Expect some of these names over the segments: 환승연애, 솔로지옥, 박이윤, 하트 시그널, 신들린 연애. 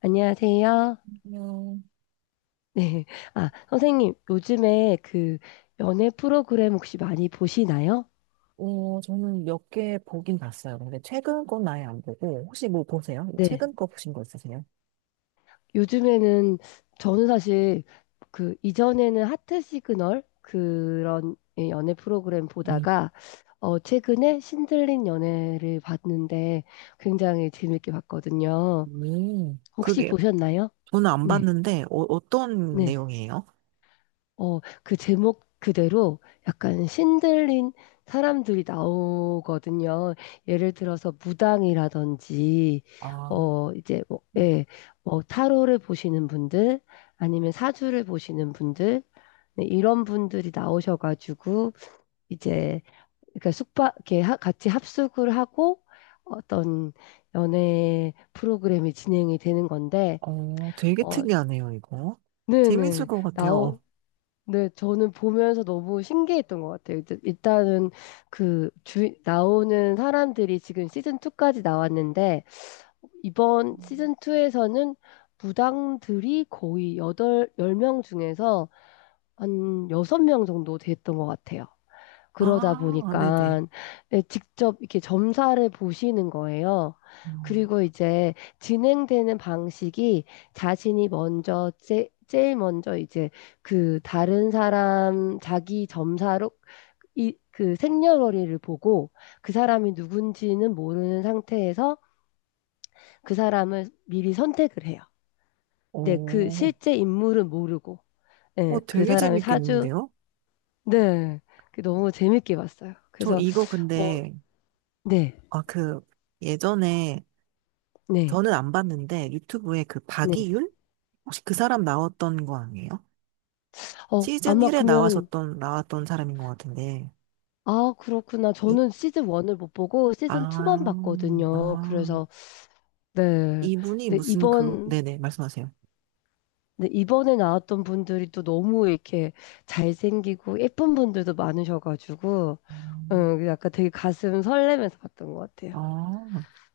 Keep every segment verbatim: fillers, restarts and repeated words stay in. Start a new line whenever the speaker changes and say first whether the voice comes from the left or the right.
left: 안녕하세요.
right: 그냥,
left: 네. 아, 선생님, 요즘에 그 연애 프로그램 혹시 많이 보시나요?
right: 어, 저는 몇 개 보긴 봤어요. 근데 최근 건 아예 안 보고, 혹시 뭐 보세요?
left: 네.
right: 최근 거 보신 거 있으세요?
left: 요즘에는 저는 사실 그 이전에는 하트 시그널 그런 예, 연애 프로그램
right: 음,
left: 보다가 어, 최근에 신들린 연애를 봤는데 굉장히 재밌게 봤거든요.
right: 음,
left: 혹시
right: 그게
left: 보셨나요?
right: 저는 안
left: 네.
right: 봤는데 어, 어떤
left: 네.
right: 내용이에요?
left: 어, 그 제목 그대로 약간 신들린 사람들이 나오거든요. 예를 들어서 무당이라든지,
right: 아,
left: 어, 이제, 뭐,
right: 음.
left: 예, 뭐, 타로를 보시는 분들, 아니면 사주를 보시는 분들, 네, 이런 분들이 나오셔가지고, 이제, 그러니까 숙박, 이렇게 하- 같이 합숙을 하고, 어떤 연애 프로그램이 진행이 되는 건데,
right: 어, 되게
left: 어,
right: 특이하네요, 이거. 재밌을
left: 네네.
right: 것 같아요.
left: 네, 저는 보면서 너무 신기했던 것 같아요. 일단- 일단은 그 주, 나오는 사람들이 지금 시즌 이까지 나왔는데, 이번 시즌 이에서는 무당들이 거의 여덟 열 명 중에서 한 여섯 명 정도 됐던 것 같아요. 그러다
right: 아, 네네.
left: 보니까 예, 직접 이렇게 점사를 보시는 거예요.
right: 음.
left: 그리고 이제 진행되는 방식이 자신이 먼저 제, 제일 먼저 이제 그 다른 사람 자기 점사로 이, 그 생년월일을 보고 그 사람이 누군지는 모르는 상태에서 그 사람을 미리 선택을 해요. 네, 그
right: 오,
left: 실제 인물은 모르고,
right: 어,
left: 네, 그
right: 되게
left: 사람의 사주,
right: 재밌겠는데요?
left: 네, 그 너무 재밌게 봤어요.
right: 저
left: 그래서,
right: 이거
left: 어,
right: 근데,
left: 네.
right: 아, 그, 예전에,
left: 네,
right: 저는 안 봤는데, 유튜브에 그
left: 네.
right: 박이윤? 혹시 그 사람 나왔던 거 아니에요?
left: 어,
right: 시즌
left: 아마
right: 일에
left: 그러면,
right: 나왔었던, 나왔던 사람인 것 같은데.
left: 아, 그렇구나.
right: 이,
left: 저는 시즌 일을 못 보고 시즌 이만
right: 아,
left: 봤거든요.
right: 아,
left: 그래서, 네.
right: 이분이
left: 근데
right: 무슨 그,
left: 이번,
right: 네네, 말씀하세요.
left: 네, 이번에 나왔던 분들이 또 너무 이렇게 잘생기고 예쁜 분들도 많으셔가지고,
right: 음,
left: 음, 약간 되게 가슴 설레면서 봤던 것 같아요.
right: 아,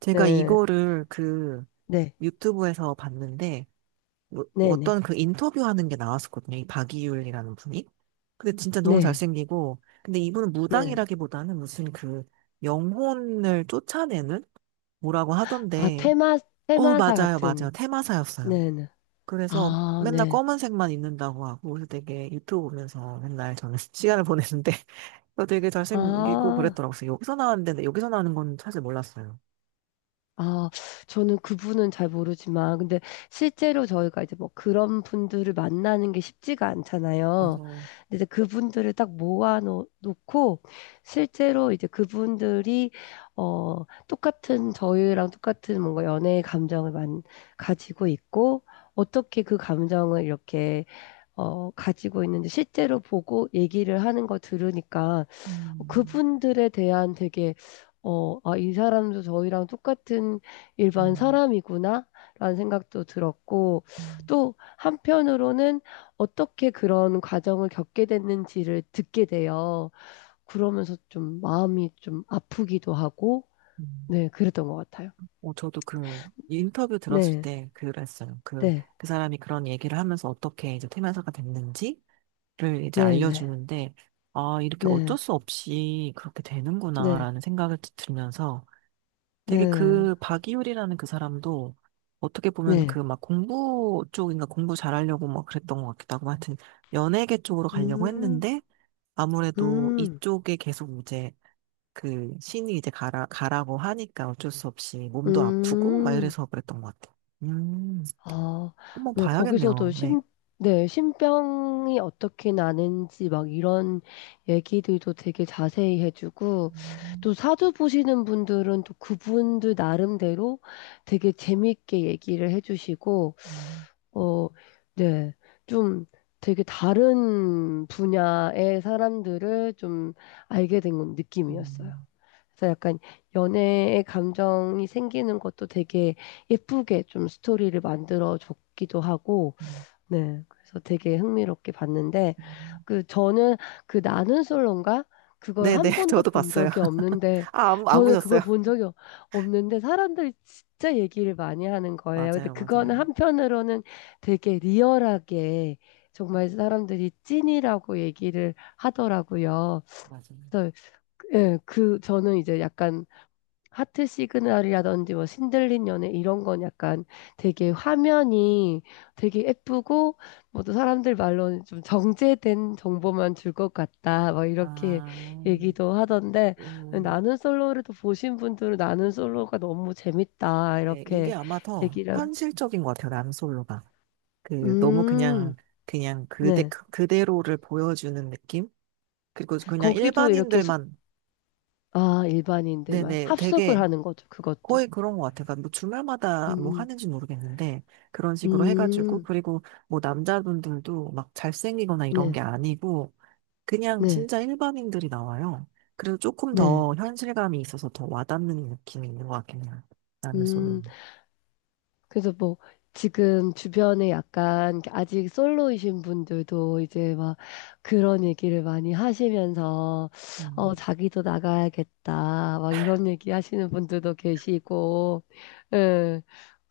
right: 제가
left: 네,
right: 이거를 그
left: 네,
right: 유튜브에서 봤는데, 뭐- 뭐
left: 네네,
right: 어떤 그 인터뷰하는 게 나왔었거든요. 이 박이율이라는 분이. 근데 진짜 너무
left: 네,
right: 잘생기고, 근데 이분은
left: 네. 네.
right: 무당이라기보다는 무슨 그 영혼을 쫓아내는 뭐라고
left: 아,
right: 하던데,
left: 테마,
right: 어,
left: 테마사
right: 맞아요,
left: 같은,
right: 맞아요. 테마사였어요.
left: 네네.
right: 그래서
left: 아,
right: 맨날
left: 네.
right: 검은색만 입는다고 하고 그래서 되게 유튜브 보면서 맨날 저는 시간을 보냈는데 그 되게 잘생기고
left: 아.
right: 그랬더라고요. 그래서 여기서 나왔는데 근데 여기서 나오는 건 사실 몰랐어요.
left: 아, 저는 그분은 잘 모르지만, 근데 실제로 저희가 이제 뭐 그런 분들을 만나는 게 쉽지가 않잖아요.
right: 맞아.
left: 근데 이제 그분들을 딱 모아놓고, 실제로 이제 그분들이, 어, 똑같은, 저희랑 똑같은 뭔가 연애의 감정을 만, 가지고 있고, 어떻게 그 감정을 이렇게, 어, 가지고 있는지 실제로 보고 얘기를 하는 거 들으니까, 어,
right: 음,
left: 그분들에 대한 되게 어, 아, 이 사람도 저희랑 똑같은 일반
right: 음,
left: 사람이구나 라는 생각도 들었고
right: 음,
left: 또 한편으로는 어떻게 그런 과정을 겪게 됐는지를 듣게 돼요. 그러면서 좀 마음이 좀 아프기도 하고
right: 음.
left: 네, 그랬던 것 같아요.
right: 어, 저도 그 인터뷰 들었을
left: 네,
right: 때 그랬어요. 그,
left: 네,
right: 그 사람이 그런 얘기를 하면서 어떻게 이제 퇴면사가 됐는지를 이제
left: 네, 네,
right: 알려주는데, 아, 이렇게 어쩔
left: 네,
right: 수 없이 그렇게
left: 네,
right: 되는구나라는 생각을 들면서 되게
left: 네,
right: 그 박이율이라는 그 사람도 어떻게 보면 그
left: 네.
right: 막 공부 쪽인가 공부 잘하려고 막 그랬던 것 같기도 하고 하여튼 연예계 쪽으로 가려고
left: 음,
right: 했는데 아무래도
left: 음,
right: 이쪽에 계속 이제 그 신이 이제 가라, 가라고 하니까 어쩔 수 없이 몸도 아프고 막
left: 음.
right: 이래서 그랬던 것 같아요. 음,
left: 아,
right: 한번
left: 네, 거기서도
right: 봐야겠네요. 네.
left: 심, 네, 신병이 어떻게 나는지 막 이런 얘기들도 되게 자세히 해주고,
right: 음,
left: 또 사주 보시는 분들은 또 그분들 나름대로 되게 재밌게 얘기를 해주시고,
right: 음,
left: 어, 네, 좀 되게 다른 분야의 사람들을 좀 알게 된 느낌이었어요.
right: 음,
left: 그래서 약간 연애의 감정이 생기는 것도 되게 예쁘게 좀 스토리를 만들어 줬기도 하고,
right: 음,
left: 네. 그래서 되게 흥미롭게 봤는데,
right: 음.
left: 그 저는 그 나는 솔로인가? 그걸
right: 네네,
left: 한 번도
right: 저도
left: 본
right: 봤어요.
left: 적이 없는데,
right: 아, 안, 안
left: 저는
right: 보셨어요?
left: 그걸 본 적이 없- 없는데, 사람들이 진짜 얘기를 많이 하는 거예요. 근데
right: 맞아요,
left: 그거는
right: 맞아요.
left: 한편으로는 되게 리얼하게 정말 사람들이 찐이라고 얘기를 하더라고요.
right: 맞아요.
left: 그래서 그, 예, 그 저는 이제 약간 하트 시그널이라든지 뭐 신들린 연애 이런 건 약간 되게 화면이 되게 예쁘고 뭐 또 사람들 말로는 좀 정제된 정보만 줄 것 같다 막 이렇게
right: 아,
left: 얘기도 하던데
right: 음.
left: 나는 솔로를 또 보신 분들은 나는 솔로가 너무 재밌다
right: 네, 이게
left: 이렇게
right: 아마 더
left: 얘기를 하고.
right: 현실적인 것 같아요, 람솔로가. 그, 너무
left: 음,
right: 그냥, 그냥 그대,
left: 네.
right: 그대로를 보여주는 느낌? 그리고 그냥
left: 거기도 이렇게 숙,
right: 일반인들만,
left: 아, 일반인들만
right: 네네,
left: 합숙을
right: 되게
left: 하는 거죠. 그것도.
right: 거의 그런 것 같아요. 그러니까 뭐 주말마다 뭐
left: 음,
right: 하는지 모르겠는데, 그런 식으로 해가지고,
left: 음,
right: 그리고 뭐 남자분들도 막 잘생기거나 이런
left: 네,
right: 게 아니고, 그냥
left: 네,
right: 진짜 일반인들이 나와요. 그래서 조금
left: 네.
right: 더 현실감이 있어서 더 와닿는 느낌이 있는 것 같긴 해요,
left: 음.
right: 람솔로는.
left: 그래서 뭐 지금 주변에 약간 아직 솔로이신 분들도 이제 막 그런 얘기를 많이 하시면서 어
right: 음.
left: 자기도 나가야겠다 막 이런 얘기 하시는 분들도 계시고 예.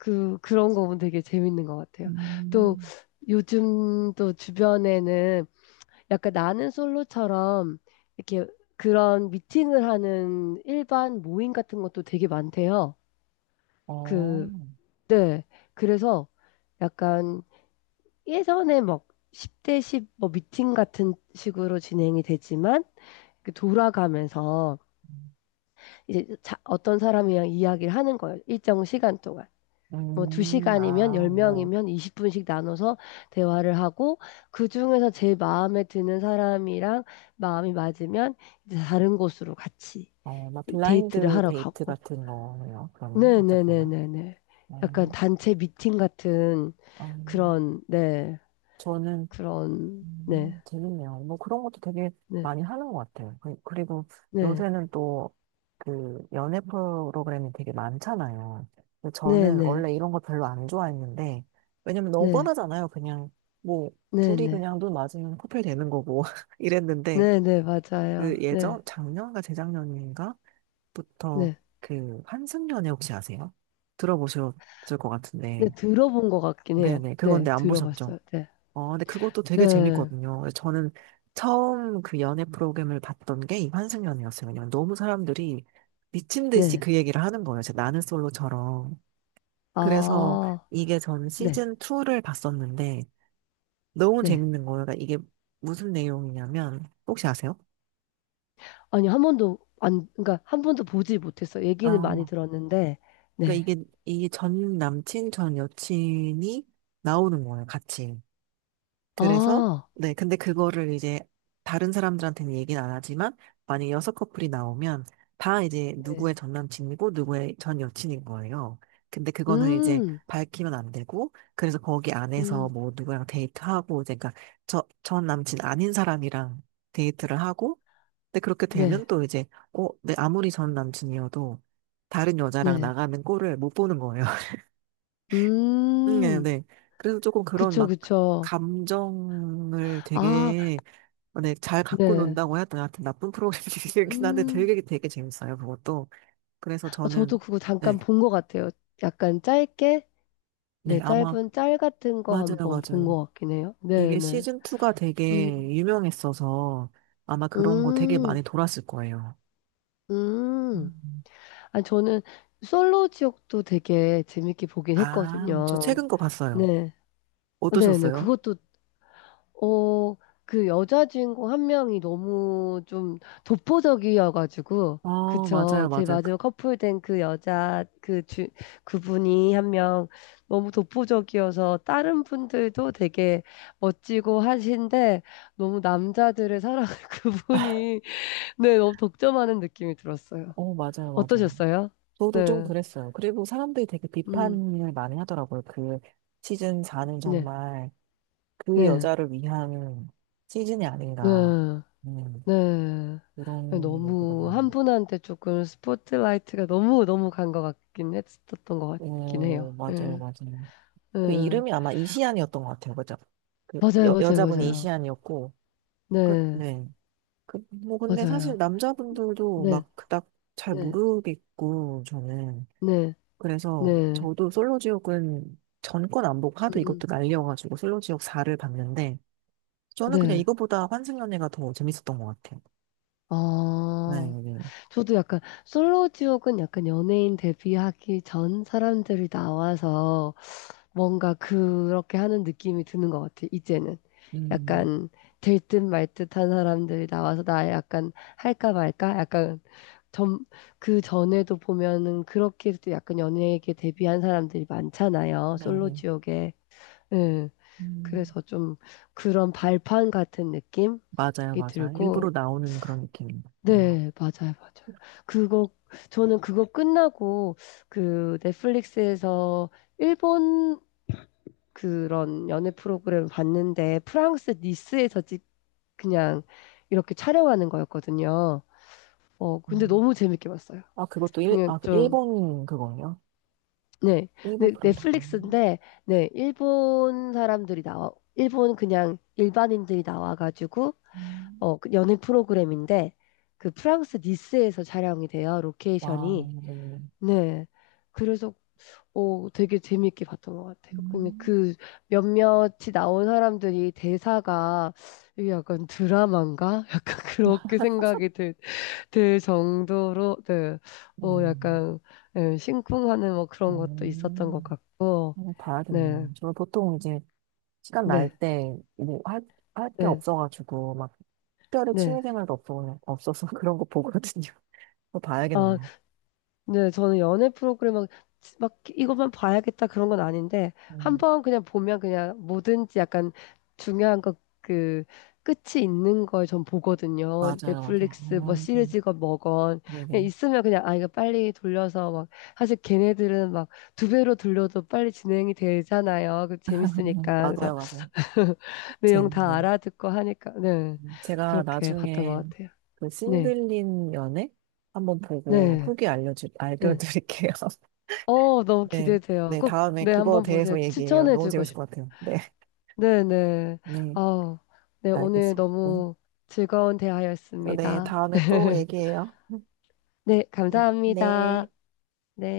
left: 그 그런 거 보면 되게 재밌는 것 같아요. 또
right: 음,
left: 요즘 또 주변에는 약간 나는 솔로처럼 이렇게 그런 미팅을 하는 일반 모임 같은 것도 되게 많대요.
right: 어.
left: 그 네. 그래서 약간 예전에 막 십 대 십 뭐 미팅 같은 식으로 진행이 되지만 그 돌아가면서 이제 자- 어떤 사람이랑 이야기를 하는 거예요. 일정 시간 동안. 뭐
right: 음,
left: 두 시간이면
right: 아, 뭐,
left: 열 명이면 이십 분씩 나눠서 대화를 하고 그중에서 제일 마음에 드는 사람이랑 마음이 맞으면 이제 다른 곳으로 같이
right: 어, 막
left: 데이트를
right: 블라인드
left: 하러
right: 데이트
left: 가고.
right: 같은 거예요, 그러면, 어쨌거나.
left: 네네네네네. 약간
right: 음,
left: 단체 미팅 같은
right: 음,
left: 그런, 네.
right: 저는,
left: 그런 네.
right: 음, 재밌네요. 뭐 그런 것도 되게
left: 네.
right: 많이 하는 것 같아요. 그- 그리고
left: 네.
right: 요새는 또, 그, 연애 프로그램이 되게 많잖아요. 근데
left: 네
right: 저는
left: 네.
right: 원래 이런 거 별로 안 좋아했는데, 왜냐면 너무
left: 네.
right: 뻔하잖아요. 그냥, 뭐,
left: 네
right: 둘이
left: 네.
right: 그냥 눈 맞으면 커플 되는 거고, 이랬는데,
left: 네 네.
right: 그
left: 맞아요. 네.
right: 예전, 작년과 재작년인가? 부터
left: 네.
right: 그 환승연애 혹시 아세요? 들어보셨을 것
left: 네.
right: 같은데.
left: 들어본 것 같긴 해요.
right: 네네.
left: 네.
right: 그건데 안 보셨죠?
left: 들어봤어요. 네.
right: 어, 근데 그것도 되게
left: 네.
right: 재밌거든요. 저는 처음 그 연애 프로그램을 봤던 게 이 환승연애였어요. 왜냐면 너무 사람들이 미친 듯이
left: 네.
right: 그 얘기를 하는 거예요. 제 나는 솔로처럼. 그래서
left: 아.
right: 이게 전
left: 네.
right: 시즌 이를 봤었는데 너무
left: 네.
right: 재밌는 거예요. 그러니까 이게 무슨 내용이냐면 혹시 아세요?
left: 아니 한 번도 안 그러니까 한 번도 보지 못했어요. 얘기는 많이
right: 아,
left: 들었는데
right: 그러니까
left: 네.
right: 이게 이게 전 남친 전 여친이 나오는 거예요, 같이. 그래서,
left: 아.
right: 네, 근데 그거를 이제 다른 사람들한테는 얘기는 안 하지만, 만약에 여섯 커플이 나오면, 다 이제
left: 네.
right: 누구의 전 남친이고, 누구의 전 여친인 거예요. 근데 그거는 이제
left: 음.
right: 밝히면 안 되고, 그래서 거기 안에서
left: 음.
right: 뭐 누구랑 데이트하고, 이제 그러니까 저, 전 남친 아닌 사람이랑 데이트를 하고, 근데 그렇게 되면
left: 네.
right: 또 이제, 어, 내 아무리 전 남친이어도 다른 여자랑
left: 네.
right: 나가는 꼴을 못 보는 거예요. 음, 네,
left: 음.
right: 네. 그래서 조금 그런
left: 그쵸,
right: 막
left: 그쵸.
right: 감정을
left: 아.
right: 되게 어, 네, 잘 갖고
left: 네.
right: 논다고 해야 되나 하여튼 나쁜 프로그램이긴 한데
left: 음.
right: 되게 되게 재밌어요 그것도. 그래서
left: 어, 저도
right: 저는
left: 그거
right: 네,
left: 잠깐 본 것 같아요. 약간 짧게,
right: 네
left: 네,
right: 아마
left: 짧은 짤 같은 거
right: 맞아요
left: 한번 본
right: 맞아요.
left: 것 같긴 해요.
right: 이게
left: 네네.
right: 시즌 이가 되게
left: 음,
right: 유명했어서 아마 그런 거 되게
left: 음,
right: 많이 돌았을 거예요.
left: 음.
right: 음.
left: 아, 저는 솔로 지옥도 되게 재밌게 보긴
right: 아, 저
left: 했거든요.
right: 최근 거 봤어요.
left: 네. 어, 네네.
right: 어떠셨어요?
left: 그것도 어, 그 여자 주인공 한 명이 너무 좀 독보적이어가지고,
right: 어, 맞아요
left: 그쵸. 제
right: 맞아요. 그-
left: 마지막 커플된 그 여자, 그 주, 그분이 한 명 너무 독보적이어서 다른 분들도 되게 멋지고 하신데, 너무 남자들의 사랑을 그분이, 네, 너무 독점하는 느낌이 들었어요.
right: 어, 맞아요 맞아요.
left: 어떠셨어요?
right: 저도 좀
left: 네.
right: 그랬어요. 그리고 사람들이 되게
left: 음,
right: 비판을 많이 하더라고요. 그 시즌 사는
left: 네,
right: 정말 그
left: 네,
right: 여자를 위한 시즌이
left: 네,
right: 아닌가. 음,
left: 네. 네. 네,
right: 이런 얘기가
left: 너무
right: 많이
left: 한
right: 나요.
left: 분한테 조금 스포트라이트가 너무 너무 간 것 같긴 했었던 것 같긴 해요.
right: 오, 맞아요,
left: 예.
right: 맞아요. 그
left: 예.
right: 이름이 아마 이시안이었던 것 같아요. 그죠? 그
left: 맞아요,
right: 여,
left: 맞아요,
right: 여자분이
left: 맞아요.
right: 이시안이었고, 그,
left: 네,
right: 네. 그, 뭐, 근데 사실
left: 맞아요.
right: 남자분들도
left: 네,
right: 막 그닥 잘
left: 네,
right: 모르겠고, 저는.
left: 네,
right: 그래서
left: 네.
right: 저도 솔로지옥은 전권 안 보고 하도
left: 음,
right: 이것도 날려가지고 솔로지옥 사를 봤는데 저는 그냥
left: 네.
right: 이거보다 환승연애가 더 재밌었던 것 같아요. 네,
left: 아,
right: 네.
left: 저도 약간 솔로 지옥은 약간 연예인 데뷔하기 전 사람들이 나와서 뭔가 그렇게 하는 느낌이 드는 것 같아, 이제는.
right: 음,
left: 약간 될 듯 말 듯한 사람들이 나와서 나 약간 할까 말까? 약간 점, 그 전에도 보면은 그렇게도 약간 연예계 데뷔한 사람들이 많잖아요.
right: 네,
left: 솔로
right: 네.
left: 지옥에. 예.
right: 음,
left: 그래서 좀 그런 발판 같은 느낌이
right: 맞아요, 맞아요. 일부러
left: 들고.
right: 나오는 그런 느낌입니다. 음.
left: 네, 맞아요, 맞아요. 그거, 저는 그거 끝나고 그 넷플릭스에서 일본 그런 연애 프로그램을 봤는데 프랑스 니스에서 찍 그냥 이렇게 촬영하는 거였거든요. 어, 근데
right: 음.
left: 너무 재밌게 봤어요.
right: 아, 그것도 일,
left: 그냥
right: 아, 그
left: 좀
right: 일본 그거예요?
left: 네.
right: 일본
left: 네,
right: 프로그램.
left: 넷플릭스인데 네, 일본 사람들이 나와 일본 그냥 일반인들이 나와 가지고
right: 음.
left: 어, 그 연애 프로그램인데 그 프랑스 니스에서 촬영이 돼요.
right: 와,
left: 로케이션이.
right: 네.
left: 네. 그래서 어, 되게 재밌게 봤던 것 같아요. 근데
right: 음,
left: 그 몇몇이 나온 사람들이 대사가 이게 약간 드라마인가? 약간 그렇게 생각이 들, 들 정도로, 네. 어,
right: 음,
left: 약간, 예, 심쿵하는 뭐 그런 것도 있었던 것
right: 음.
left: 같고,
right: 한번
left: 네.
right: 봐야겠네요. 저는 보통 이제 시간 날
left: 네.
right: 때, 뭐, 할, 할 게
left: 네.
right: 없어가지고, 막, 특별히
left: 네.
right: 취미생활도 없어, 없어서 그런 거 보거든요. 그거 봐야겠네.
left: 아, 네, 저는 연애 프로그램 막, 막 이것만 봐야겠다 그런 건 아닌데, 한
right: 음,
left: 번 그냥 보면 그냥 뭐든지 약간 중요한 것 그 끝이 있는 걸 전 보거든요.
right: 맞아요, 맞아요.
left: 넷플릭스 뭐
right: 음, 음,
left: 시리즈건 뭐건. 그냥
right: 네네.
left: 있으면 그냥 아, 이거 빨리 돌려서 막, 사실 걔네들은 막 두 배로 돌려도 빨리 진행이 되잖아요. 그 재밌으니까. 그래서
right: 맞아요, 맞아요. 제,
left: 내용 다
right: 네.
left: 알아듣고 하니까, 네.
right: 음, 제가
left: 그렇게 봤던
right: 나중에
left: 것 같아요.
right: 그
left: 네.
right: 신들린 연애 한번 보고
left: 네.
right: 후기 알려주,
left: 네.
right: 알려드릴게요.
left: 어, 너무
right: 네.
left: 기대돼요.
right: 네,
left: 꼭,
right: 다음에
left: 네,
right: 그거
left: 한번 보세요.
right: 대해서 얘기해요. 너무
left: 추천해주고
right: 재밌을
left: 싶,
right: 것 같아요. 네.
left: 네네.
right: 네,
left: 어, 네, 오늘
right: 알겠습니다.
left: 너무 즐거운
right: 네,
left: 대화였습니다.
right: 다음에 또 얘기해요. 음,
left: 네,
right: 음,
left: 감사합니다.
right: 네.
left: 네.